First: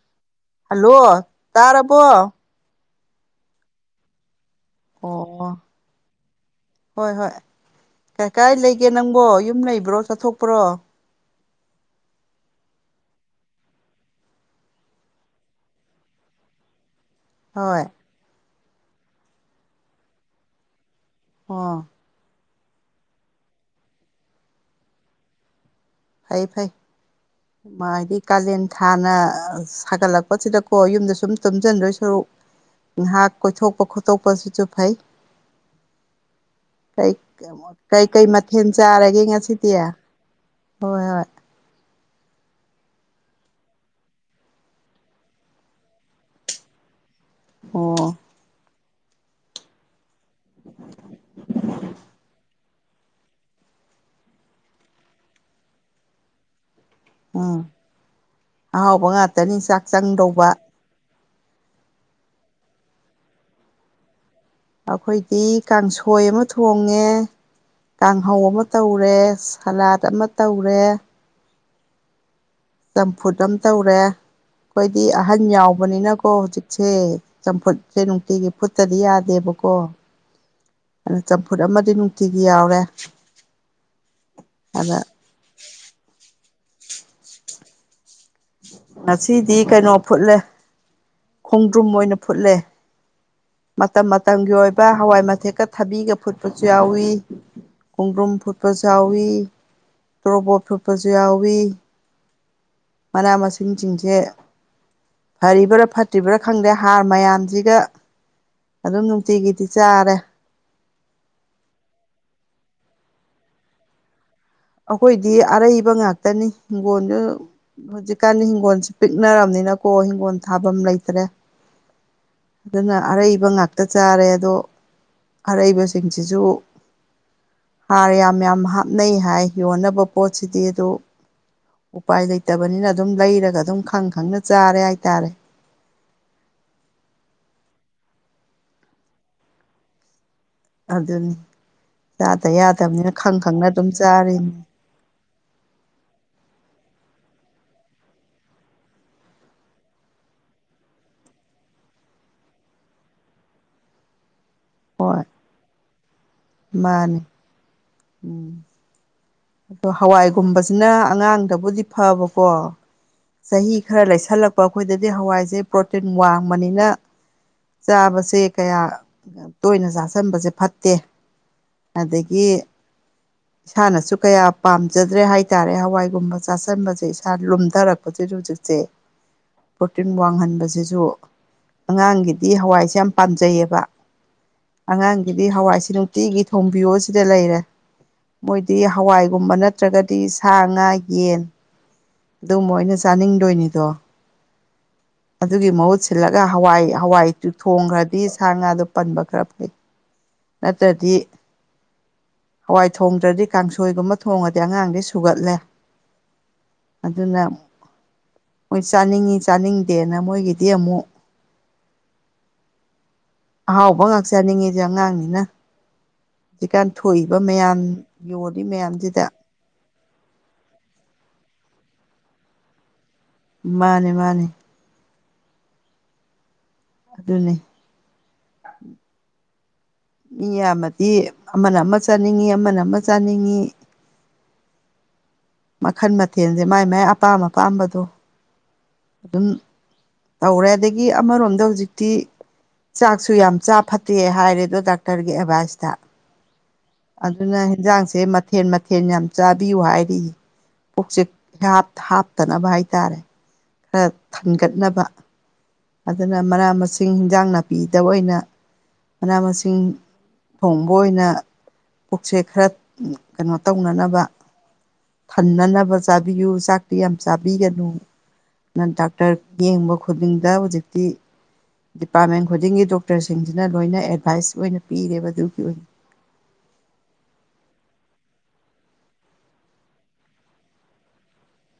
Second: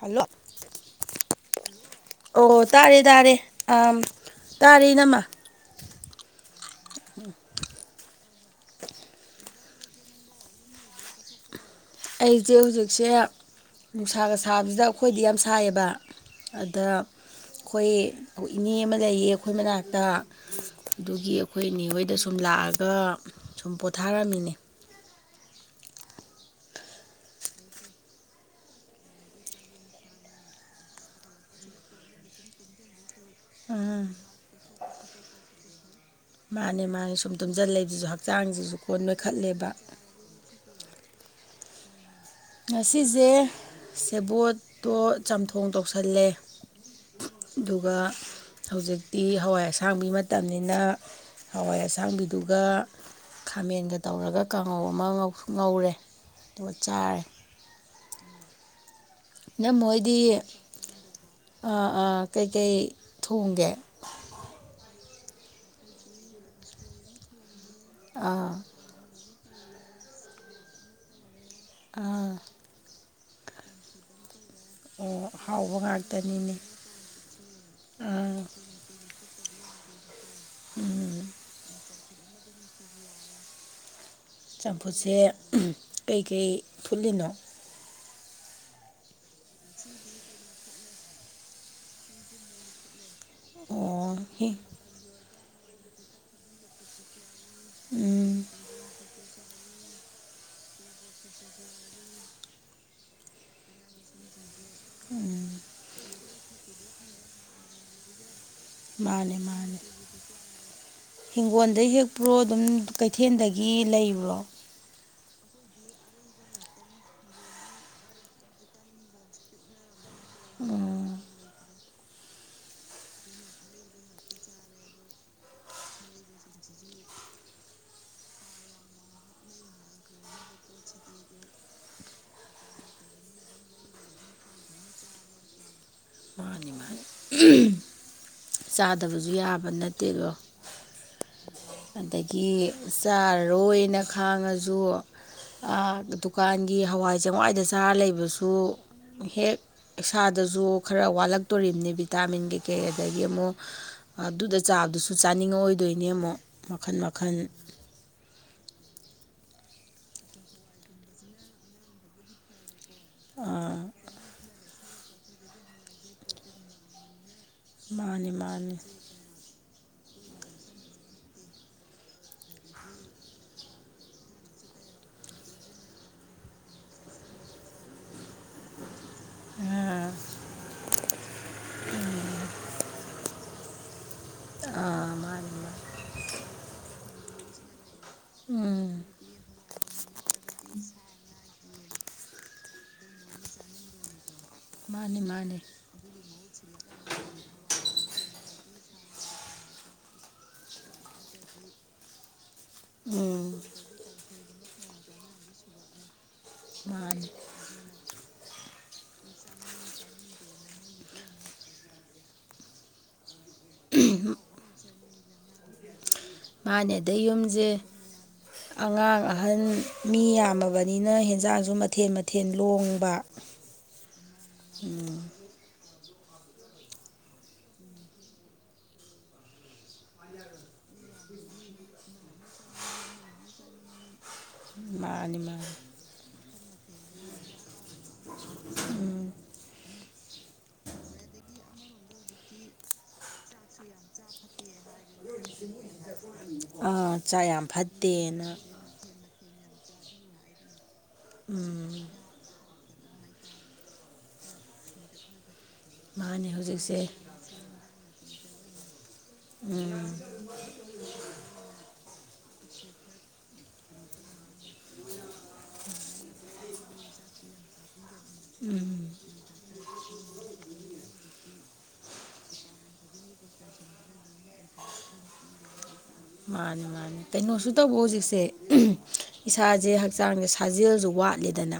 hello hello ꯇꯥꯔꯕꯣ ꯑꯣ ꯇꯥꯔꯦ ꯇꯥꯔꯦ ꯇꯥꯔꯦ ꯎꯝ ꯑꯦꯅꯥꯃ ꯑꯣ ꯍꯣꯏ ꯍꯣꯏ ꯀꯩ ꯀꯥꯏ ꯂꯩꯒꯦ ꯅꯪꯕꯣ ꯌꯨꯝ ꯂꯩꯕ꯭ꯔꯣ ꯆꯠꯊꯣꯛꯄ꯭ꯔꯣ ꯑꯩꯁꯦ ꯍꯧꯖꯤꯛꯁꯦ ꯅꯨꯡꯁꯥꯒ ꯁꯥꯕꯁꯤꯗ ꯑꯩꯈꯣꯏꯗꯤ ꯌꯥꯝ ꯁꯥꯏꯌꯦꯕ ꯑꯗ ꯍꯣꯏ ꯑꯩꯈꯣꯏ ꯏꯅꯦ ꯑꯃ ꯂꯩꯌꯦ ꯑꯩꯈꯣꯏ ꯃꯅꯥꯛꯇ ꯑꯗꯨꯒꯤ ꯑꯩꯈꯣꯏ ꯑꯣ ꯑꯅꯦ ꯍꯣꯏꯗ ꯁꯨꯝ ꯂꯥꯛꯑꯒ ꯁꯨꯝ ꯄꯣꯊꯥꯔꯝꯃꯤꯅꯦ ꯐꯩ ꯐꯩ ꯍꯥꯏꯗꯤ ꯀꯥꯂꯦꯟ ꯊꯥꯅ ꯁꯥꯒꯠꯂꯛꯄꯁꯤꯗꯀꯣ ꯌꯨꯝꯗ ꯁꯨꯝ ꯇꯨꯝꯁꯤꯟꯗꯣꯏ ꯁꯔꯨꯛ ꯉꯥꯏꯍꯥꯛ ꯀꯣꯏꯊꯣꯛꯄ ꯈꯣꯠꯇꯣꯛꯄꯁꯤꯁꯨ ꯐꯩ ꯃꯥꯅꯦ ꯀꯩ ꯃꯥꯅꯦ ꯁꯨꯝ ꯀꯩ ꯇꯨꯝꯁꯤꯜꯂꯛꯗꯨꯁꯨ ꯀꯩ ꯃꯊꯦꯜ ꯍꯛꯆꯥꯡꯁꯤꯁꯨ ꯀꯣꯟ ꯆꯥꯔꯒꯦ ꯉꯁꯤꯗꯤ ꯅꯣꯏꯈꯠꯂꯦꯕ ꯍꯣꯏ ꯍꯣꯏ ꯉꯁꯤꯁꯦ ꯁꯦꯕꯣꯠꯇꯣ ꯆꯥꯝꯊꯣꯡ ꯇꯧꯁꯜꯂꯦ ꯑꯗꯨꯒ ꯑꯣ ꯍꯧꯖꯤꯛꯇꯤ ꯍꯋꯥꯏ ꯑꯁꯥꯡꯕꯤ ꯅꯠꯇꯕꯅꯤꯅ ꯍꯋꯥꯏ ꯑꯁꯥꯡꯕꯤꯗꯨꯒ ꯈꯥꯃꯦꯟꯒ ꯇꯧꯔꯒ ꯀꯥꯡꯉꯧ ꯑꯃ ꯉꯧꯔꯦ ꯑꯗꯨꯒ ꯆꯥꯔꯦ ꯎꯝ ꯑꯍꯥꯎꯕ ꯉꯥꯛꯇꯅꯤ ꯆꯥꯛ ꯆꯪꯗꯧꯕ ꯑꯥ ꯑꯥ ꯀꯩꯀꯩ ꯊꯣꯡꯒꯦ ꯑꯩꯈꯣꯏꯗꯤ ꯀꯥꯡꯁꯣꯏ ꯑꯃ ꯊꯣꯡꯉꯦ ꯀꯥꯡꯍꯧ ꯑꯥ ꯑꯃ ꯇꯧꯔꯦ ꯁꯂꯥꯠ ꯑꯃ ꯇꯧꯔꯦ ꯑꯥ ꯆꯝꯐꯨꯠ ꯑꯃ ꯇꯧꯔꯦ ꯑꯩꯈꯣꯏꯗꯤ ꯑꯣ ꯑꯍꯟ ꯑꯍꯥꯎꯕ ꯌꯥꯎꯕꯅꯤꯅꯀꯣ ꯉꯥꯛꯇꯅꯤꯅꯦ ꯍꯧꯖꯤꯛꯁꯦ ꯆꯝꯐꯨꯠꯁꯦ ꯑꯥ ꯅꯨꯡꯇꯤꯒꯤ ꯐꯨꯠꯇꯗꯤ ꯌꯥꯗꯦꯕꯣ ꯀꯣ ꯎꯝ ꯑꯗꯨ ꯆꯝꯐꯨꯠ ꯑꯃꯗꯤ ꯅꯨꯡꯇꯤꯒꯤ ꯌꯥꯎꯔꯦ ꯑꯗ ꯆꯝꯐꯨꯠꯁꯦ ꯀꯩꯀꯩ ꯐꯨꯠꯂꯤꯅꯣ ꯉꯁꯤꯗꯤ ꯀꯩꯅꯣ ꯐꯨꯠꯂꯦ ꯈꯣꯡꯗ꯭ꯔꯨꯝ ꯑꯣꯏꯅ ꯐꯨꯠꯂꯦ ꯃꯇꯝ ꯑꯣ ꯍꯤ ꯃꯇꯝꯒꯤ ꯑꯣꯏꯕ ꯍꯋꯥꯏ ꯃꯊꯦꯛꯀ ꯊꯕꯤꯒ ꯐꯨꯠꯄꯁꯨ ꯌꯥꯎꯏꯤ ꯈꯣꯡꯗ꯭ꯔꯨꯝ ꯎꯝ ꯐꯨꯠꯄ ꯆꯥꯎꯏꯤ ꯇꯣꯔꯣꯕꯣꯠ ꯊꯨꯠꯄꯁꯨ ꯌꯥꯎꯋꯤ ꯃꯅꯥ ꯃꯁꯤꯡꯁꯤꯡꯁꯦ ꯐꯔꯤꯕ꯭ꯔꯥ ꯐꯠꯇ꯭ꯔꯤꯕ꯭ꯔꯥ ꯈꯪꯗꯦ ꯍꯥꯔ ꯃꯌꯥꯝꯁꯤꯒ ꯑꯗꯨꯝ ꯃꯥꯅꯦ ꯅꯨꯡꯇꯤꯒꯤꯗꯤ ꯃꯥꯅꯦ ꯆꯥꯔꯦ ꯍꯤꯡꯒꯣꯜꯗꯩ ꯍꯦꯛꯄ꯭ꯔꯣ ꯑꯗꯨꯝ ꯀꯩꯊꯦꯜꯗꯒꯤ ꯂꯩꯕ꯭ꯔꯣ ꯑꯩꯈꯣꯏꯗꯤ ꯑꯔꯩꯕ ꯉꯥꯛꯇꯅꯤ ꯍꯤꯡꯒꯣꯣꯟꯁꯨ ꯍꯧꯖꯤꯛꯀꯥꯟ ꯍꯤꯡꯒꯣꯜꯁꯦ ꯄꯤꯛꯅꯔꯕꯅꯤꯅꯀꯣ ꯍꯤꯡꯒꯣꯜ ꯊꯥꯐꯝ ꯎꯝ ꯂꯩꯇ꯭ꯔꯦ ꯑꯗꯨꯅ ꯑꯔꯩꯕ ꯉꯥꯛꯇ ꯆꯥꯔꯦ ꯑꯗꯣ ꯑꯔꯩꯕꯁꯤꯡꯁꯤꯁꯨ ꯍꯥꯔ ꯌꯥꯝ ꯌꯥꯝ ꯍꯥꯞꯅꯩ ꯍꯥꯏ ꯌꯣꯟꯅꯕ ꯄꯣꯠꯁꯤꯗꯤ ꯑꯗꯨ ꯎꯄꯥꯏ ꯂꯩꯇꯕꯅꯤꯅ ꯑꯗꯨꯝ ꯂꯩꯔꯒ ꯑꯗꯨꯝ ꯈꯪ ꯈꯪꯅ ꯆꯥꯔꯦ ꯍꯥꯏꯇꯥꯔꯦ ꯃꯥꯅꯤ ꯃꯥꯅꯤ ꯆꯥꯗꯕꯁꯨ ꯌꯥꯕ ꯅꯠꯇꯦꯗꯣ ꯑꯗꯨꯗ ꯑꯗꯒꯤ ꯈꯪꯅ ꯑꯗꯨꯝ ꯆꯥꯔꯔꯣꯏꯅ ꯆꯥꯔꯤꯅꯤ ꯈꯥꯡꯉꯁꯨ ꯗꯨꯀꯥꯟꯒꯤ ꯍꯋꯥꯏ ꯆꯦꯡꯋꯥꯏꯗ ꯆꯥꯔ ꯂꯩꯕꯁꯨ ꯍꯦꯛ ꯏꯁꯥꯗꯁꯨ ꯈꯔ ꯋꯥꯠꯂꯛꯇꯣꯔꯤꯕꯝꯅꯤ ꯚꯤꯇꯥꯃꯤꯟ ꯀꯩꯀꯩ ꯑꯗꯒꯤ ꯑꯗꯒꯤ ꯑꯃꯨꯛ ꯑꯗꯨꯗ ꯆꯥꯕꯗꯨꯁꯨ ꯍꯣꯏ ꯆꯥꯅꯤꯡꯉꯛꯑꯣꯏꯗꯣꯏꯅꯦ ꯑꯃꯨꯛ ꯃꯈꯟ ꯃꯥꯅꯤ ꯃꯈꯟ ꯎꯝ ꯑꯗꯣ ꯍꯋꯥꯏꯒꯨꯝꯕꯁꯤꯅ ꯑꯉꯥꯡꯗꯕꯨꯗꯤ ꯐꯕꯀꯣ ꯆꯍꯤ ꯑꯥ ꯈꯔ ꯂꯩꯁꯜꯂꯛꯄ ꯑꯩꯈꯣꯏꯗꯗꯤ ꯍꯋꯥꯏꯁꯦ ꯄ꯭ꯔꯣꯇꯤꯟ ꯋꯥꯡꯕꯅꯤꯅ ꯃꯥꯅꯤ ꯆꯥꯕꯁꯦ ꯃꯥꯅꯤ ꯀꯌꯥ ꯇꯣꯏꯅ ꯆꯥꯥꯁꯟꯕꯁꯦ ꯐꯠꯇꯦ ꯑꯗꯒꯤ ꯏꯁꯥꯅꯁꯨ ꯀꯌꯥ ꯄꯥꯝꯖꯗ꯭ꯔꯦ ꯍꯥꯏꯇꯥꯔꯦ ꯍꯋꯥꯏꯒꯨꯝꯕ ꯆꯥꯥꯁꯟꯕꯁꯦ ꯏꯁꯥ ꯂꯨꯝꯊꯔꯛꯄꯗ ꯨꯖꯤꯁꯦ ꯄ꯭ꯔꯣꯔꯇꯤꯟ ꯋꯥꯡꯍꯟꯕꯁꯤꯁꯨ ꯑꯉꯥꯡꯒꯤꯗꯤ ꯍꯋꯥꯏꯁꯦ ꯌꯥꯝ ꯄꯥꯝꯖꯩꯑꯕ ꯑꯥ ꯑꯉꯥꯡꯒꯤꯗꯤ ꯃꯥꯅꯤ ꯃꯥꯅꯤ ꯍꯋꯥꯏꯁꯦ ꯅꯨꯡꯇꯤꯒꯤ ꯊꯣꯝꯕꯤꯌꯣ ꯁꯤꯗ ꯂꯩꯔꯦ ꯃꯣꯏꯗꯤ ꯎꯝ ꯀꯥꯏꯒꯨꯝꯕ ꯅꯠꯇ꯭ꯔꯒꯗꯤ ꯁꯥ ꯉꯥ ꯌꯦꯟ ꯑꯗꯨꯕꯩꯅ ꯆꯥꯅꯤꯡꯗꯣꯏꯅꯤꯗꯣ ꯃꯥꯅꯤ ꯃꯥꯅꯤ ꯑꯗꯨꯒꯤ ꯃꯍꯨꯠ ꯁꯤꯜꯂꯒ ꯍꯋꯥꯏ ꯍꯋꯥꯏ ꯊꯣꯡꯈ꯭ꯔꯗꯤ ꯁꯥ ꯉꯥꯗꯣ ꯄꯟꯕ ꯈꯔ ꯐꯩ ꯅꯠꯇ꯭ꯔꯗꯤ ꯍꯋꯥꯏ ꯊꯣꯡꯗ꯭ꯔꯗꯤ ꯎꯝ ꯀꯥꯡꯁꯣꯏꯒꯨꯝꯕ ꯊꯣꯡꯉꯗꯤ ꯑꯉꯥꯡꯗꯤ ꯁꯨꯒꯠꯂꯦ ꯃꯥꯅꯤ ꯑꯗꯨꯅ ꯃꯣꯏ ꯆꯥꯅꯤꯡꯉꯤ ꯆꯥꯅꯤꯡ ꯗꯦꯅ ꯃꯣꯏꯒꯤꯦꯗꯤꯌꯥꯃꯨ ꯑꯍꯥꯎꯕ ꯉꯥꯛꯆꯅꯤꯡꯉꯤꯁ ꯑꯉꯥꯡꯅꯤꯅ ꯍꯧꯖꯤꯛꯀꯥꯟ ꯃꯥꯅꯦꯗ ꯊꯣꯛꯏꯕ ꯌꯨꯝꯁꯦ ꯃꯌꯥꯝ ꯌꯣꯜꯂꯤ ꯑꯉꯥꯡ ꯃꯌꯥꯝꯁꯤꯗ ꯑꯍꯟ ꯃꯤ ꯌꯥꯝꯃꯕꯅꯤꯅ ꯍꯦꯟꯖꯥꯡꯁꯨ ꯁꯨ ꯃꯊꯦꯜ ꯃꯊꯦꯜ ꯂꯣꯡꯕ ꯃꯥꯅꯦ ꯃꯥꯅꯦ ꯎꯝ ꯑꯗꯨꯗꯅꯤꯦ ꯃꯤ ꯌꯥꯝꯃꯗꯤ ꯑꯃꯅ ꯑꯃ ꯆꯥꯅꯤꯡꯉꯤ ꯑꯃꯅ ꯑꯃ ꯆꯥꯅꯤꯡꯉꯤ ꯃꯥꯅꯤ ꯃꯥ ꯃꯈꯟ ꯃꯊꯦꯜꯁꯦ ꯃꯥꯏ ꯃꯥꯏ ꯑꯄꯥꯝ ꯑꯄꯥꯝꯕꯗꯣ ꯑꯗꯨꯝ ꯇꯧꯔꯦ ꯑꯗꯒꯤ ꯑꯃꯔꯣꯝꯗ ꯍꯧꯖꯤꯛꯇꯤ ꯆꯥꯛꯁꯨ ꯌꯥꯝ ꯆꯥ ꯐꯠꯇꯦ ꯍꯥꯏꯔꯦ ꯑꯗꯣ ꯗ ꯗꯣꯛꯇꯔꯒꯤ ꯑꯕꯥꯖꯇ ꯑꯥ ꯆꯥꯛ ꯑꯗꯨꯅ ꯌꯥꯝ ꯍꯟꯖꯥꯡꯁꯦ ꯐꯠꯇꯦꯅ ꯃꯊꯦꯜ ꯃꯊꯦꯜ ꯌꯥꯝ ꯆꯥꯕꯤꯌꯨ ꯍꯥꯏꯔꯤ ꯀꯣꯛꯆ ꯎꯝ ꯍꯥꯞꯇꯅꯕ ꯍꯥꯏ ꯇꯔꯦ ꯈꯔ ꯊꯟꯒꯠꯅꯕ ꯑꯗꯨꯅ ꯃꯥꯅꯤ ꯃꯅꯥ ꯍꯧꯖꯤꯛꯁꯦ ꯃꯁꯤꯡ ꯍꯤꯟꯖꯥꯡ ꯅꯥꯄꯤꯗ ꯑꯣꯏꯅ ꯃꯅꯥ ꯃꯁꯤꯡ ꯊꯣꯡꯕ ꯑꯣꯏꯅ ꯄꯨꯛꯆꯦꯛ ꯈꯔ ꯀꯩꯅꯣ ꯇꯧꯅꯅꯕ ꯊꯟꯅꯅꯕ ꯆꯥꯕꯤꯌꯨ ꯆꯥꯛ ꯑꯗꯨꯤ ꯌꯥꯝ ꯆꯥꯕꯤꯒꯅꯨ ꯅ ꯗꯥꯛꯇꯔ ꯌꯦꯡꯕ ꯈꯨꯗꯤꯡꯗ ꯍꯧꯖꯤꯛꯇꯤ ꯗꯤꯄꯥꯔꯠꯃꯦꯟ ꯈꯨꯗꯤꯡꯒꯤ ꯗꯣꯛꯇꯔꯁꯤꯡꯁꯤꯅ ꯂꯣꯏꯅ ꯑꯦꯗꯚꯥꯏꯁ ꯑꯣꯏꯅ ꯄꯤꯔꯦꯕ ꯑꯗꯨꯒꯤ ꯑꯣꯏꯅ ꯃꯥꯅꯤ ꯃꯥꯅꯤ ꯀꯩꯅꯣꯁꯨ ꯇꯧꯕ ꯍꯧꯖꯤꯛꯁꯦ ꯏꯁꯥꯁꯦ ꯍꯛꯆꯥꯡꯁꯦ ꯁꯥꯖꯦꯜꯁꯨ ꯋꯥ ꯍꯥꯠꯂꯤꯦꯗꯅ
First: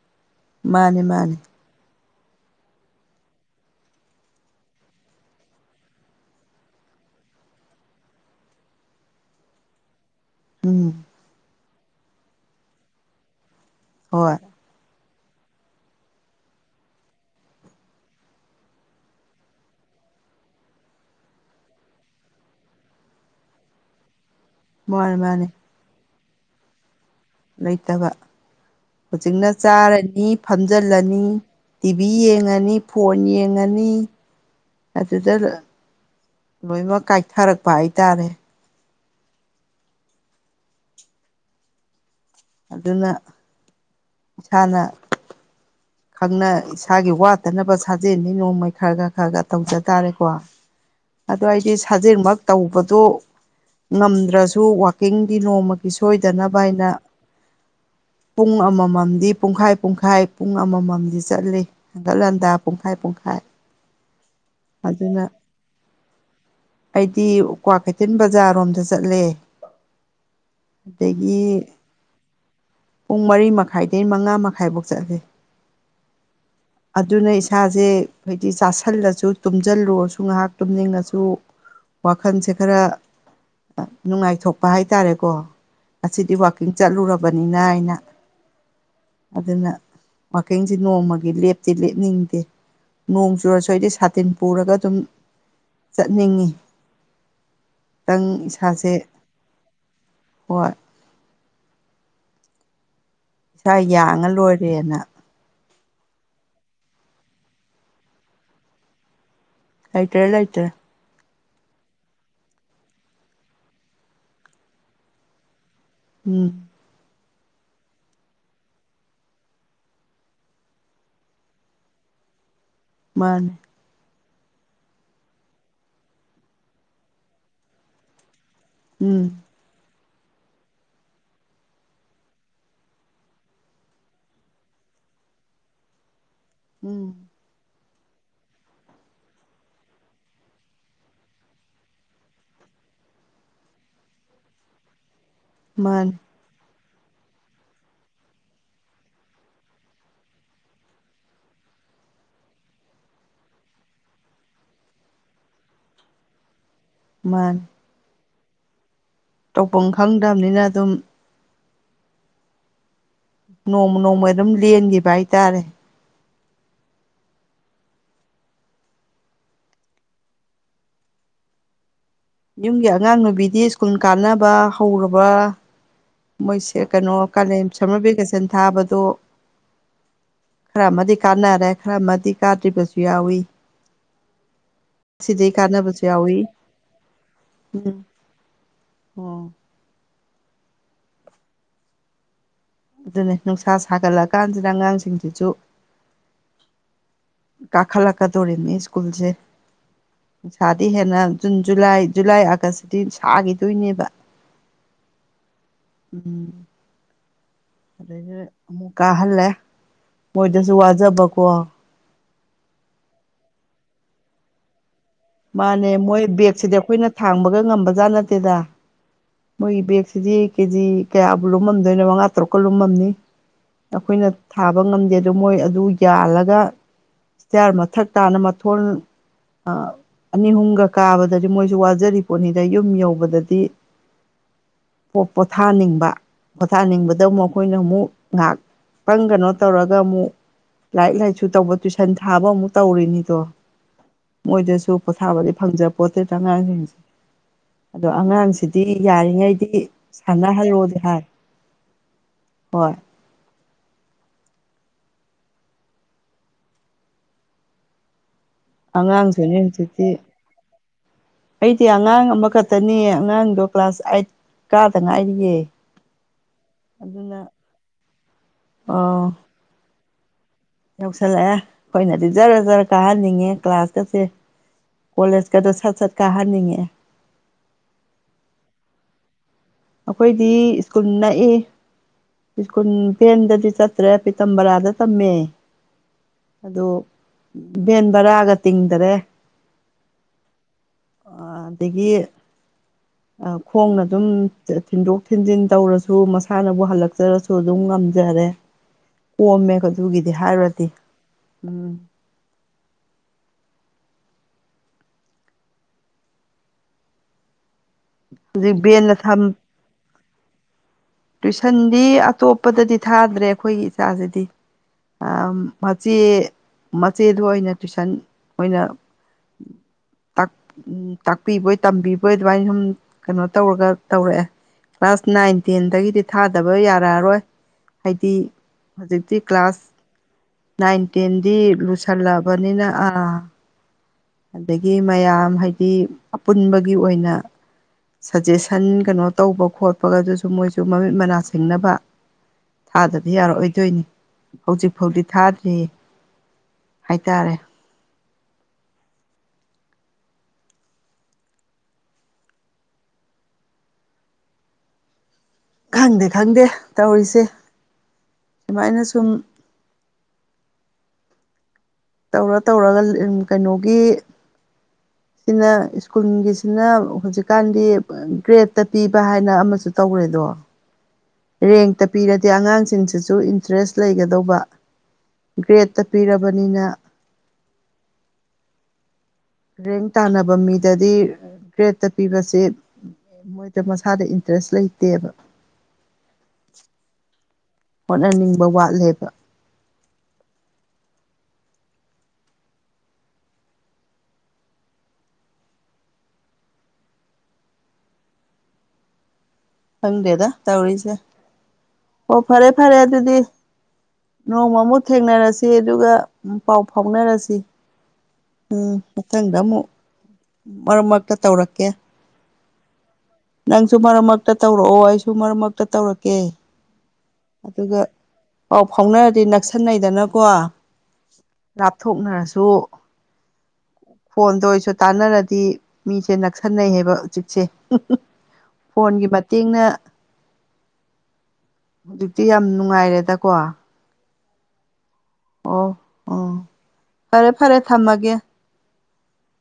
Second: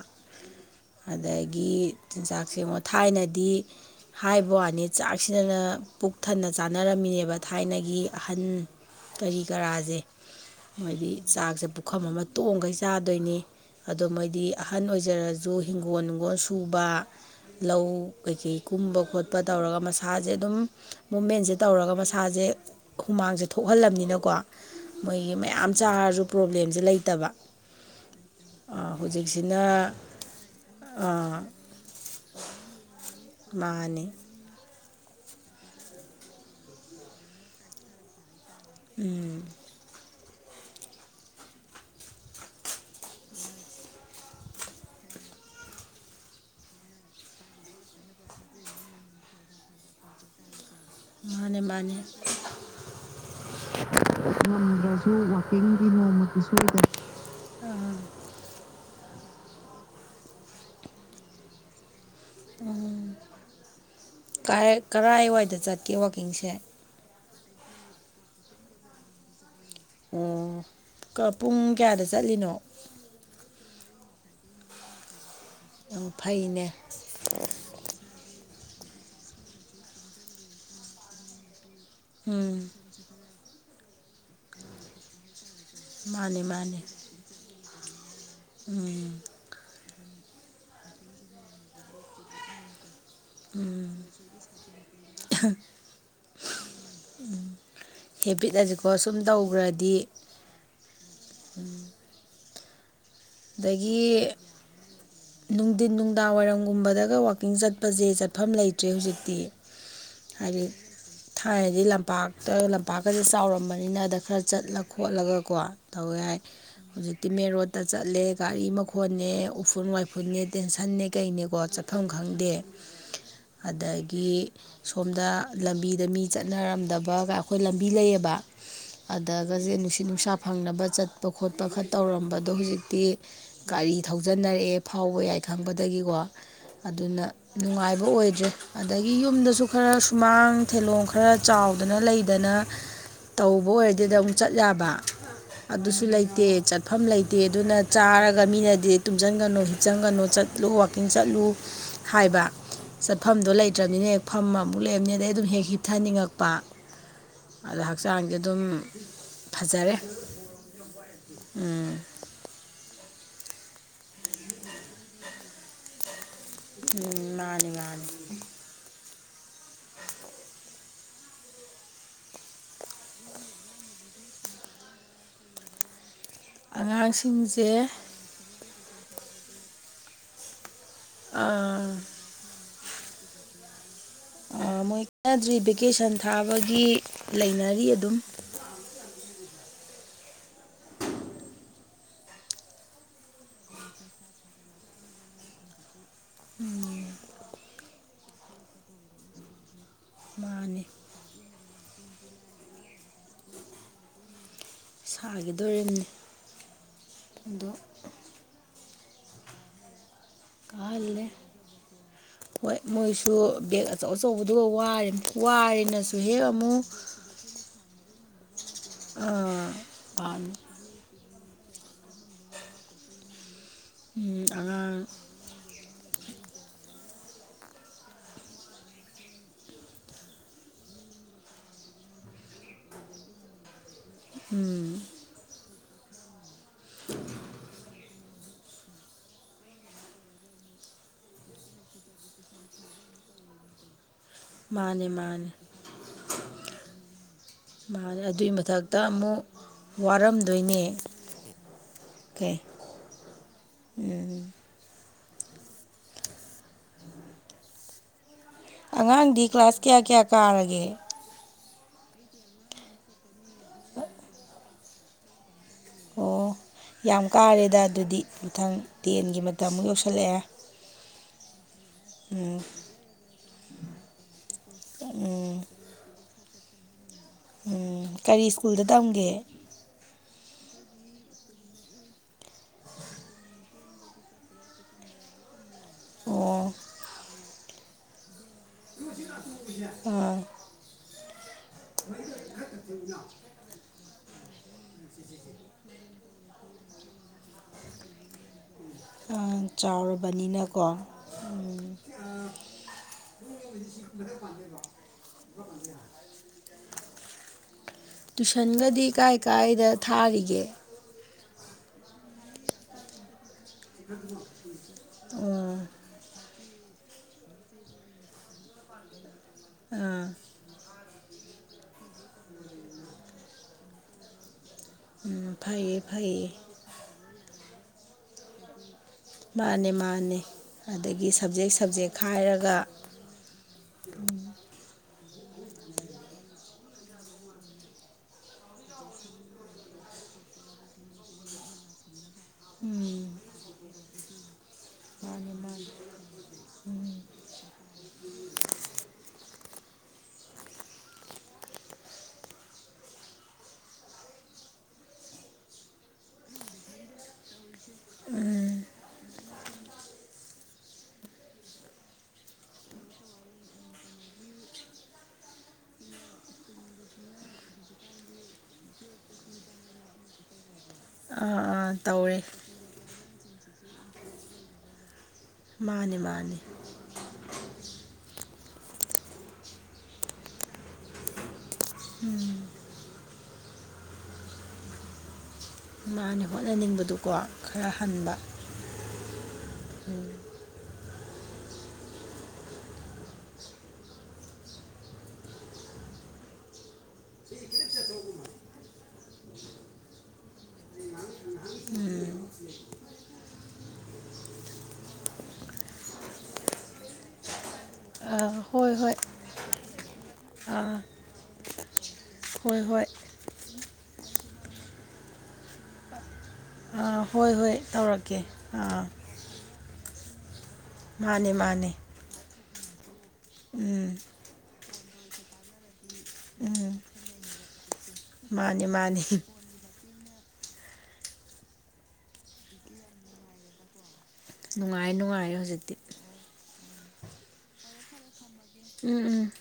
ꯃꯥꯅꯦ ꯃꯥꯅꯦ ꯑꯗꯒꯤ ꯆꯤꯟꯖꯥꯛꯁꯦ ꯑꯃꯉ ꯊꯥꯏꯅꯗꯤ ꯍꯥꯏꯕ ꯋꯥꯅꯤ ꯆꯥꯛꯁꯤꯗꯅ ꯄꯨꯛ ꯊꯟꯅ ꯆꯥꯅꯔꯝꯃꯤ ꯑꯩꯣꯏꯅꯦꯕ ꯊꯥꯏꯅꯒꯤ ꯑꯍꯟ ꯀꯔꯤ ꯀꯔꯥꯁꯦ ꯎꯝ ꯃꯣꯏꯗꯤ ꯆꯥꯛꯁꯦ ꯄꯨꯈꯝ ꯑꯃ ꯇꯣꯡꯈꯩ ꯆꯥꯗꯣꯏꯅꯤ ꯑꯗꯣ ꯍꯣꯏ ꯃꯣꯏꯗꯤ ꯑꯍꯟ ꯑꯣꯏ ꯖꯨ ꯍꯤꯡꯒꯣꯜ ꯅꯨꯡꯒꯣꯜ ꯁꯨꯕ ꯂꯧ ꯀꯩꯀꯩ ꯀꯨꯝꯕ ꯈꯣꯠꯄ ꯇꯧꯔꯒ ꯃꯁꯥꯁꯦ ꯑꯗꯨꯝ ꯃꯨꯞꯃꯦꯟꯁꯦ ꯇꯧꯔꯒ ꯃꯁꯥꯁꯦ ꯍꯨꯃꯥꯡꯍꯕꯅꯤꯅ ꯃꯥꯅꯦ ꯃꯣꯏ ꯃꯥꯅꯦ ꯃꯌꯥꯝ ꯆꯥꯔꯁꯨꯣꯕꯂꯦꯝ ꯂꯩꯇꯕ ꯍꯧꯖꯤꯛꯅ ꯍꯧꯖꯤꯛꯁꯤꯅ ꯆꯥꯔꯅꯤ ꯐꯝꯖꯤꯜꯂꯅꯤ ꯇꯤꯚꯤ ꯌꯦꯡꯉꯅꯤ ꯐꯣꯟ ꯌꯦꯡꯉꯅꯤ ꯃꯥꯅꯤ ꯑꯗꯨꯗ ꯂꯣꯏꯃꯛ ꯀꯥꯏꯊꯔꯛꯄ ꯍꯥꯏꯇꯥꯔꯦ ꯎꯝ ꯑꯗꯨꯅ ꯏꯁꯥꯅ ꯈꯪꯅ ꯏꯁꯥꯒꯤ ꯋꯥꯠꯇꯅꯕ ꯁꯥꯖꯦꯟꯅꯤ ꯅꯣꯡꯃꯩ ꯈꯔ ꯈ ꯈꯔ ꯈ ꯇꯧꯖ ꯇꯥꯔꯦꯀꯣ ꯑꯗꯨ ꯃꯥꯅꯦ ꯑꯩꯗꯤ ꯃꯥꯅꯦ ꯁꯥꯖꯦꯡꯃꯛ ꯇꯧꯕꯗꯨ ꯉꯝꯗ꯭ꯔꯁꯨ ꯉꯝꯗ꯭ꯔꯁꯨ ꯋꯥꯋꯀꯤꯡꯗꯤ ꯋꯥꯛꯀꯤꯡꯗꯤ ꯅꯣꯡꯃꯒꯤ ꯅꯣꯡꯃꯒꯤ ꯁꯣꯏꯗꯅꯕ ꯍꯥꯏꯅ ꯁꯣꯏꯗꯅ ꯄꯨꯡ ꯑꯃꯃꯝꯗꯤ ꯄꯨꯡꯈꯥꯏ ꯄꯨꯡꯈꯥꯏ ꯄꯨꯡ ꯑꯃꯃꯝꯗꯤ ꯆꯠꯂꯤ ꯍꯦꯟꯒꯠꯍꯟꯗꯥ ꯄꯨꯡꯈꯥꯏ ꯄꯨꯡꯈꯥꯏ ꯑꯗꯨꯅ ꯀꯔꯥꯏꯋꯥꯏꯗ ꯆꯠꯀꯦ ꯋꯥꯛꯀꯤꯡꯁꯦ ꯁꯤꯤ ꯀ꯭ꯋꯥ ꯀꯩꯊꯦꯜ ꯕꯖꯥꯔ ꯔꯣꯝꯗ ꯆꯠꯂꯦ ꯑꯣ ꯑꯗꯒꯤ ꯄꯨꯡ ꯀꯌꯥꯗ ꯆꯠꯂꯤꯅꯣ ꯄꯨꯡ ꯃꯔꯤ ꯃꯈꯥꯏ ꯃꯉꯥ ꯃꯈꯥꯏꯐꯥꯎ ꯆꯠꯂꯦ ꯑꯣ ꯐꯩꯅꯦ ꯑꯗꯨꯅ ꯏꯁꯥꯁꯦ ꯆꯥꯁꯜꯂꯁꯨ ꯇꯨꯝꯁꯤꯜꯂꯨꯔꯁꯨ ꯉꯥꯏꯍꯥꯛ ꯇꯨꯝꯅꯤꯡꯉꯁꯨ ꯋꯥꯈꯜꯁꯦ ꯎꯝ ꯈꯔ ꯅꯨꯡꯉꯥꯏꯊꯣꯛꯄ ꯍꯥꯏꯇꯥꯔꯦꯀꯣ ꯑꯁꯤꯗꯤ ꯃꯥꯅꯦ ꯋꯥꯛꯀꯤꯡ ꯃꯥꯅꯦ ꯆꯠꯂꯨꯔꯕꯅꯤꯅ ꯑꯩꯅ ꯎꯝ ꯋꯥꯀꯤꯡꯁꯦ ꯅꯣꯡꯃꯒꯤ ꯂꯦꯞꯇꯤ ꯂꯦꯞꯅꯤꯡꯗꯦ ꯅꯣꯡ ꯆꯨꯔꯁꯨ ꯑꯩꯗꯤ ꯁꯥꯇꯤꯟ ꯄꯨꯔꯒ ꯑꯗꯨꯝ ꯆꯠꯅꯤꯡꯉꯤ ꯈꯤꯇꯪ ꯍꯦꯕꯤꯠ ꯑꯖꯦꯀꯣ ꯏꯁꯥꯁꯦ ꯁꯨꯝ ꯇꯧꯒ꯭ꯔꯗꯤ ꯍꯣꯏ ꯏꯁꯥ ꯌꯥꯡꯉ ꯂꯣꯏꯔꯦꯅ ꯇꯤꯟ ꯅꯨꯡꯗꯥꯡ ꯋꯥꯏꯔꯝꯒꯨꯝꯕꯗꯒ ꯋꯥꯛꯀꯤꯡ ꯆꯠꯄꯖꯦ ꯆꯠꯐꯝ ꯂꯩꯇ꯭ꯔꯦ ꯍꯧꯖꯤꯛꯇꯤ ꯂꯩꯇ꯭ꯔꯦ ꯍꯥꯏꯗꯤ ꯂꯩꯇ꯭ꯔꯦ ꯊꯥꯏꯅꯗꯤ ꯂꯝꯄꯥꯛꯇ ꯂꯝꯄꯥꯛꯀꯁꯦ ꯆꯥꯎꯔꯝꯕꯅꯤꯅ ꯑꯗ ꯈꯔ ꯆꯠꯂ ꯈꯣꯠꯂꯒ ꯀꯣ ꯇꯧ ꯌꯥꯢ ꯎꯝ ꯍꯧꯖꯤꯛꯇꯤ ꯃꯦꯟ ꯔꯣꯠꯇ ꯆꯠꯂꯦ ꯒꯥꯔꯤ ꯃꯈꯣꯟꯅꯦ ꯎꯐꯨꯟ ꯋꯥꯏꯐꯨꯟꯅꯦ ꯇꯦꯟꯁꯟꯅꯦ ꯀꯩꯅꯦꯀꯣ ꯆꯠꯐꯝ ꯈꯪꯗꯦ ꯃꯥꯅꯤ ꯒꯤ ꯁꯣꯝꯗ ꯂꯝꯕꯤꯗ ꯃꯤ ꯆꯠꯅꯔꯝꯗꯕꯒ ꯑꯩꯈꯣꯏ ꯂꯝꯕꯤ ꯂꯩꯌꯦꯕ ꯎꯝ ꯑꯗꯒꯁꯦ ꯅꯨꯡꯁꯤꯠ ꯅꯨꯡꯁꯥ ꯐꯪꯅꯕ ꯆꯠꯄ ꯈꯣꯠꯄ ꯈꯔ ꯇꯧꯔꯝꯕꯗꯣ ꯍꯧꯖꯤꯛꯇꯤ ꯇꯤ ꯒꯥꯔꯤ ꯊꯧꯖꯟꯅꯔꯥꯑꯦ ꯐꯥꯎꯕ ꯌꯥꯏ ꯈꯪꯕꯗꯒꯤꯀꯣ ꯎꯝ ꯑꯗꯨꯅ ꯅꯨꯡꯉꯥꯏ ꯕꯑꯣꯏꯗ꯭ꯔꯦ ꯑꯗꯒꯤ ꯌꯨꯝꯗꯁꯨ ꯈꯔ ꯁꯨꯃꯥꯡ ꯊꯤꯂꯣꯡ ꯈꯔ ꯆꯥꯎꯗꯅ ꯂꯩꯗꯅ ꯇꯧꯕ ꯑꯣꯏꯔꯗꯤꯗ ꯑꯃꯨꯛ ꯆꯠ ꯌꯥꯕ ꯑꯗꯨꯁꯨ ꯃꯥꯅꯤ ꯂꯩꯇꯦ ꯆꯠꯐꯝ ꯂꯩꯇꯦ ꯑꯗꯨꯅ ꯆꯥꯔꯒ ꯃꯤꯅꯗꯤ ꯇꯨꯝꯁꯤꯟꯒꯅꯨ ꯍꯤꯞꯆꯟꯒꯅꯨ ꯆꯠꯂꯨ ꯋꯥꯀꯤꯡ ꯆꯠꯂꯨ ꯍꯥꯏꯕ ꯆꯠꯐꯝꯗꯣ ꯂꯩꯇ꯭ꯔꯕꯅꯤꯅ ꯍꯦꯛ ꯐꯝꯃꯨꯛ ꯂꯩꯔꯝꯅꯤ ꯑꯗꯩ ꯑꯗꯨꯝ ꯍꯦꯛ ꯍꯤꯞꯊꯅꯤꯡꯉꯛꯄ ꯃꯥꯅꯤ ꯑꯗ ꯍꯛꯆꯥꯡꯖꯦ ꯑꯗꯨꯝ ꯇꯧꯐꯝ ꯐꯖꯔꯦ ꯈꯪꯗꯝꯅꯤꯅ ꯑꯗꯨꯝ ꯎꯝ ꯅꯣꯡꯃ ꯅꯣꯡꯃ ꯑꯗꯨꯝ ꯂꯦꯟꯒꯤꯕ ꯍꯥꯏꯇꯥꯔꯦ ꯎꯝ ꯃꯅꯤ ꯃꯅꯤ ꯌꯨꯝꯒꯤ ꯑꯉꯥꯡ ꯅꯨꯕꯤꯗꯤ ꯁ꯭ꯀꯨꯜ ꯀꯥꯟꯅꯕ ꯍꯧꯔꯕ ꯃꯣꯏꯁꯦ ꯀꯩꯅꯣ ꯀꯥꯂꯦꯟ ꯑꯉꯥꯡꯁꯤꯡꯁꯦ ꯁꯃꯔ ꯚꯦꯀꯦꯁꯟ ꯊꯥꯕꯗꯣ ꯈꯔ ꯑꯃꯗꯤ ꯀꯥꯟꯅꯔꯦ ꯈꯔ ꯑꯃꯗꯤ ꯀꯥꯗ꯭ꯔꯤꯕꯁꯨ ꯌꯥꯎꯋꯤ ꯃꯣꯏ ꯆꯗ꯭ꯔꯤ ꯚꯦꯀꯦꯁꯟ ꯌꯥꯎꯏ ꯊꯥꯕꯒꯤ ꯂꯩꯅꯔꯤ ꯎꯝ ꯑꯗꯨꯝ ꯑꯣ ꯑꯗꯨꯅꯦ ꯅꯨꯡꯁꯥ ꯁꯥꯒꯠꯂꯛꯑꯀꯥꯟꯁꯤꯗ ꯑꯉꯥꯡꯁꯤꯡꯁꯤꯁꯨ ꯎꯝ ꯀꯈꯠꯂꯛꯀꯗꯣꯅꯤ ꯁ꯭ꯀꯨꯨꯜꯂꯦ ꯃꯥꯅꯤ ꯄꯦꯈꯥꯗꯤ ꯍꯦꯟꯅ ꯖꯨꯟ ꯖꯨꯂꯥꯏ ꯖꯨꯂꯥꯏ ꯑꯥꯒꯁꯇꯤ ꯁꯥꯈꯤꯗꯣꯏꯅꯦꯕ ꯁꯥꯒꯗꯣꯔꯤꯝꯅꯤ ꯎꯝ ꯑꯗꯣ ꯑꯗꯩꯗꯨꯗ ꯑꯃꯨꯛ ꯀꯥꯍꯜꯂꯦ ꯃꯣꯏꯗꯁꯨ ꯀꯥꯍꯜꯂꯦ ꯋꯥꯖꯕꯀꯣ ꯍꯣꯏ ꯃꯣꯏꯁꯨ ꯕꯦꯒ ꯑꯆꯧ ꯑꯆꯧꯕꯗꯨꯒ ꯋꯥꯔꯤꯅꯦ ꯃꯥꯅꯦ ꯃꯣꯏ ꯕꯦꯒꯁꯤꯗꯤ ꯑꯩꯈꯣꯏꯅ ꯊꯥꯡꯕꯒ ꯉꯝꯕꯖꯥꯠ ꯅꯠꯇꯦꯗ ꯃꯣꯏ ꯕꯦꯛꯁꯤꯗꯤ ꯀꯦꯖꯤ ꯀꯌꯥ ꯂꯨꯝꯃꯝꯗꯣꯏꯅ ꯃꯉꯥ ꯇꯔꯨꯛꯀ ꯂꯨꯝꯃꯝꯅꯤ ꯑꯩꯈꯣꯏꯅ ꯊꯥꯕ ꯑꯉꯥꯡ ꯉꯝꯗꯦ ꯑꯗꯨ ꯃꯣꯏ ꯑꯗꯨ ꯌꯥꯜꯂꯒ ꯏ꯭ꯁꯇꯔ ꯃꯊꯛ ꯇꯥꯅ ꯃꯊꯣꯟ ꯑ ꯑꯅꯤ ꯑꯍꯨꯝꯒ ꯀꯥꯕꯗꯗꯤ ꯃꯣꯏꯁꯨ ꯋꯥꯖꯔꯤ ꯄꯣꯠꯅꯤꯗ ꯌꯨꯝ ꯌꯧꯕꯗꯗꯤ ꯎꯝ ꯄꯣꯊꯥꯅꯤꯡ ꯄꯣꯊꯥꯅꯤꯡꯕꯗ ꯑꯃꯨꯛ ꯑꯩꯈꯣꯏꯅ ꯑꯃꯨꯛ ꯉꯥꯏꯍꯥꯛ ꯇꯪ ꯀꯩꯅꯣ ꯇꯧꯔꯒ ꯑꯃꯨꯛ ꯂꯥꯏꯔꯤꯛ ꯂꯥꯏꯔꯤꯛꯁꯨ ꯇꯧꯕ ꯇꯨꯏꯁꯟ ꯊꯥꯕ ꯑꯃꯨꯛ ꯇꯧꯔꯤꯅꯤꯗꯣ ꯃꯣꯏꯗꯁꯨ ꯃꯥꯅꯦ ꯃꯥꯅꯦ ꯄꯣꯊꯥꯕꯗꯤ ꯐꯪꯖꯄꯣꯟꯇꯩꯗ ꯑꯉꯥꯡꯁꯤꯡꯁꯦ ꯑꯗꯣ ꯃꯥꯅꯦ ꯑꯗꯨꯒꯤ ꯑꯉꯥꯡꯁꯤꯗꯤ ꯃꯊꯛꯇ ꯑꯃꯨꯛ ꯌꯥꯔꯤꯉꯩꯗꯤ ꯁꯥꯟꯅꯍꯟꯂꯣꯗ ꯍꯥꯏ ꯀꯦ ꯍꯣꯏ ꯎꯝ ꯑꯉꯥꯡꯗꯤ ꯑꯉꯥꯡꯁꯨꯅꯦ ꯀ꯭ꯂꯥꯁ ꯀꯌꯥ ꯍꯧꯖꯤꯛꯇꯤ ꯀꯌꯥ ꯀꯥꯔꯒꯦ ꯑꯩꯗꯤ ꯑꯉꯥꯡ ꯑꯃꯈꯛꯇꯅꯤ ꯑꯉꯥꯡꯗꯣ ꯀ꯭ꯂꯥꯁ ꯑꯥꯏꯠ ꯀꯥꯗ ꯉꯥꯏꯔꯤꯌꯦꯦ ꯑꯣ ꯌꯥꯝ ꯀꯥꯔꯦꯗ ꯑꯗꯨꯗꯤ ꯃꯅꯨꯡꯊꯪ ꯑꯣ ꯇꯦꯟꯒꯤ ꯃꯇꯝꯃꯨꯛ ꯌꯧꯁꯤꯜꯂꯛꯑꯦ ꯌꯧꯁꯜꯂꯛꯑꯦ ꯑꯩꯈꯣꯏꯅꯗꯤ ꯖꯔ ꯖꯔ ꯀꯥꯍꯟꯅꯤꯡꯉꯦ ꯀ꯭ꯂꯥꯁꯀꯁꯦ ꯀꯣꯂꯦꯖꯀꯗꯣ ꯁꯠ ꯁꯠ ꯀꯥꯍꯟꯅꯤꯡꯉꯦ ꯎꯝ ꯀꯔꯤ ꯁ꯭ꯀꯨꯜꯗ ꯇꯝꯒꯦ ꯑꯩꯈꯣꯏꯗꯤ ꯁ꯭ꯀꯨꯜ ꯅꯛꯏ ꯁꯀꯨꯜ ꯐꯦꯟꯗꯗꯤ ꯆꯠꯇ꯭ꯔꯦ ꯍꯥꯏ ꯄꯤꯇ ꯕꯔꯥꯗ ꯇꯝꯃꯦ ꯑꯣ ꯑꯗꯣ ꯦꯟꯦꯟꯕꯔꯒ ꯑꯣ ꯑꯗꯒꯤ ꯈꯣꯡꯅ ꯑꯗꯨꯝ ꯊꯤꯟꯗꯣꯛ ꯊꯤꯟꯖꯤꯟ ꯇꯧꯔꯁꯨ ꯃꯁꯥꯅꯕꯨ ꯍꯜꯂꯛꯆꯔꯁꯨ ꯑꯗꯨꯝ ꯉꯝꯖꯔꯦ ꯀꯣꯝꯃꯦ ꯑꯗꯨꯒꯤꯗꯤ ꯍꯥꯏꯔꯨꯔꯗꯤ ꯆꯥꯎꯔꯕꯅꯤꯅꯀꯣ [unintelligible] ꯎꯝ ꯍꯧꯖꯤꯛ ꯇꯨꯏꯁꯟꯒꯗꯤ ꯕꯦꯟꯗ ꯀꯥꯏ ꯊꯝ ꯀꯥꯏꯗ ꯊꯥꯔꯤꯒꯦ ꯇꯨꯏꯁꯟꯗꯤ ꯑꯇꯣꯞꯄꯗꯗꯤ ꯊꯥꯗ꯭ꯔꯦ ꯑꯩꯈꯣꯏꯒꯤ ꯏꯆꯥꯁꯤꯗꯤ ꯑꯣ ꯃꯆꯦ ꯃꯆꯦꯗꯨ ꯑꯣꯏꯅ ꯇꯨꯏꯁꯟ ꯑꯣꯏꯅ ꯑꯥ ꯇ ꯇꯥꯛꯄꯤꯕꯣꯏ ꯇꯝꯕꯤꯕꯣꯏ ꯑꯗꯨꯃꯥꯏꯅ ꯁꯨꯝ ꯀꯩꯅꯣ ꯇꯧꯔꯒ ꯇꯧꯔꯛꯑꯦ ꯀ꯭ꯂꯥꯁ ꯅꯥꯏꯟ ꯎꯝ ꯐꯩꯌꯦ ꯇꯦꯟꯗꯒꯤ ꯗꯤ ꯐꯩꯌꯦ ꯊꯥꯗꯕ ꯌꯥꯔꯛꯑꯔꯣꯏ ꯍꯥꯏꯗꯤ ꯍꯧꯖꯤꯛꯇꯤ ꯀ꯭ꯂꯥꯁ ꯃꯥꯅꯦ ꯃꯥꯅꯦ ꯅꯥꯏꯟ ꯑꯗꯒꯤ ꯇꯦꯟꯗꯤ ꯁꯕꯖꯦꯛ ꯁꯕꯖꯦꯛ ꯈꯥꯏꯔꯒ ꯂꯨꯁꯜꯂꯛꯑꯕꯅꯤꯅ ꯑ ꯑꯗꯒꯤ ꯃꯌꯥꯝ ꯍꯥꯏꯗꯤ ꯑꯄꯨꯟꯕꯒꯤ ꯑꯣꯏꯅ ꯁꯖꯦꯁꯟ ꯀꯩꯅꯣ ꯇꯧꯕ ꯈꯣꯠꯄꯒ ꯑꯗꯨꯁꯨ ꯃꯣꯏꯁꯨ ꯃꯃꯤꯠ ꯃꯅꯥ ꯁꯤꯡꯅꯕ ꯊꯥꯗꯗꯤ ꯌꯥꯔꯛꯑꯣꯏꯗꯣꯏꯅꯤ ꯍꯧꯖꯤꯛ ꯐꯥꯎꯗꯤ ꯃꯥꯅꯦ ꯊꯥꯗ꯭ꯔꯤ ꯃꯥꯅꯦ ꯍꯥꯏꯇꯥꯔꯦ ꯈꯪꯗꯦ ꯈꯪꯗꯦ ꯇꯧꯔꯤꯁꯦ ꯁꯨꯃꯥꯏꯩꯅ ꯁꯨꯝ ꯇꯧꯔ ꯇꯧꯔꯒ ꯀꯩꯅꯣꯒꯤ ꯁꯤꯅ ꯁ꯭ꯀꯨꯜꯒꯤꯁꯤꯅ ꯍꯧꯖꯤꯛꯀꯥꯟꯗꯤ ꯒ꯭ꯔꯦꯠꯇ ꯄꯤꯕ ꯍꯥꯏꯅ ꯑꯃꯁꯨ ꯇꯧꯔꯦ ꯑꯣꯏꯗꯣ ꯑ ꯔꯦꯡꯇ ꯄꯤꯔꯗꯤ ꯑꯉꯥꯡꯁꯤꯡꯁꯤꯁꯨ ꯏꯟꯇꯔꯦꯁ ꯂꯩꯒꯗꯧꯕ ꯒ꯭ꯔꯦꯠꯇ ꯃꯥꯅꯦ ꯃꯥꯅꯦ ꯄꯤꯔꯕꯅꯤꯅ ꯔꯦꯡ ꯇꯥꯟꯅꯕ ꯃꯤꯗꯗꯤ ꯒ꯭ꯔꯦꯗꯠꯇ ꯄꯤꯕꯁꯦ ꯃꯣꯏꯗ ꯃꯁꯥꯗ ꯏꯟꯇꯔꯦꯁ ꯂꯩꯇꯦꯕ ꯃꯥꯅ ꯍꯣꯠꯅꯅꯤꯡꯕꯗꯨꯀꯣ ꯈꯔ ꯍꯟꯕ ꯍꯣꯠꯅꯅꯤꯡꯕ ꯋꯥꯠꯂꯦꯕ ꯈꯪꯗꯦꯗ ꯇꯧꯔꯤꯁꯦ ꯑꯣ ꯐꯔꯦ ꯐꯔꯦ ꯑꯗꯨꯗꯤ ꯅꯣꯡꯃꯃꯨꯛ ꯊꯦꯡꯅꯔꯁꯤ ꯑꯗꯨꯒ ꯄꯥꯎ ꯐꯥꯎꯅꯔꯁꯤ ꯑꯥ ꯎꯝ ꯍꯣꯏ ꯍꯣꯏ ꯃꯊꯪꯗ ꯑꯃꯨꯛ ꯑꯥ ꯃꯔꯛ ꯃꯔꯛꯇ ꯇꯧꯔꯛꯀꯦ ꯍꯣꯏ ꯍꯣꯏ ꯅꯪꯁꯨ ꯃꯔꯛ ꯃꯔꯛꯇ ꯇꯧꯔꯛꯑꯣ ꯑꯩꯁꯨ ꯃꯔꯛ ꯃꯔꯛꯇ ꯇꯧꯔꯛꯀꯦ ꯑꯥ ꯍꯣꯏ ꯍꯣꯏ ꯇꯧꯔꯛꯀꯦ ꯑꯥ ꯍꯧꯥꯎꯅꯔꯗꯤ ꯅꯛꯁꯤꯟꯅꯩꯗꯅꯀꯣ ꯃꯥꯅꯦ ꯃꯥꯅꯦ ꯁꯨ ꯎꯝ ꯐꯣꯟꯗ ꯑꯣꯏꯁꯨ ꯇꯥꯟꯅꯔꯗꯤ ꯃꯤꯁꯦ ꯅꯛꯁꯟꯅꯩ ꯎꯝ ꯍꯥꯏꯕ ꯎꯆꯛꯁꯦ ꯃꯥꯅꯦ ꯃꯥꯅꯦ ꯐꯣꯟꯒꯤ ꯃꯇꯦꯡꯅ ꯍꯧꯖꯤꯛꯇꯤ ꯌꯥꯝ ꯅꯨꯡꯉꯥꯏꯔꯦꯗꯀꯣ ꯍꯥꯏꯦ ꯑꯣ ꯍꯧꯖꯤꯛꯇꯤ ꯑꯣ ꯐꯔꯦ ꯐꯔꯦ ꯊꯝꯃꯒꯦ ꯎꯝ ꯎꯝ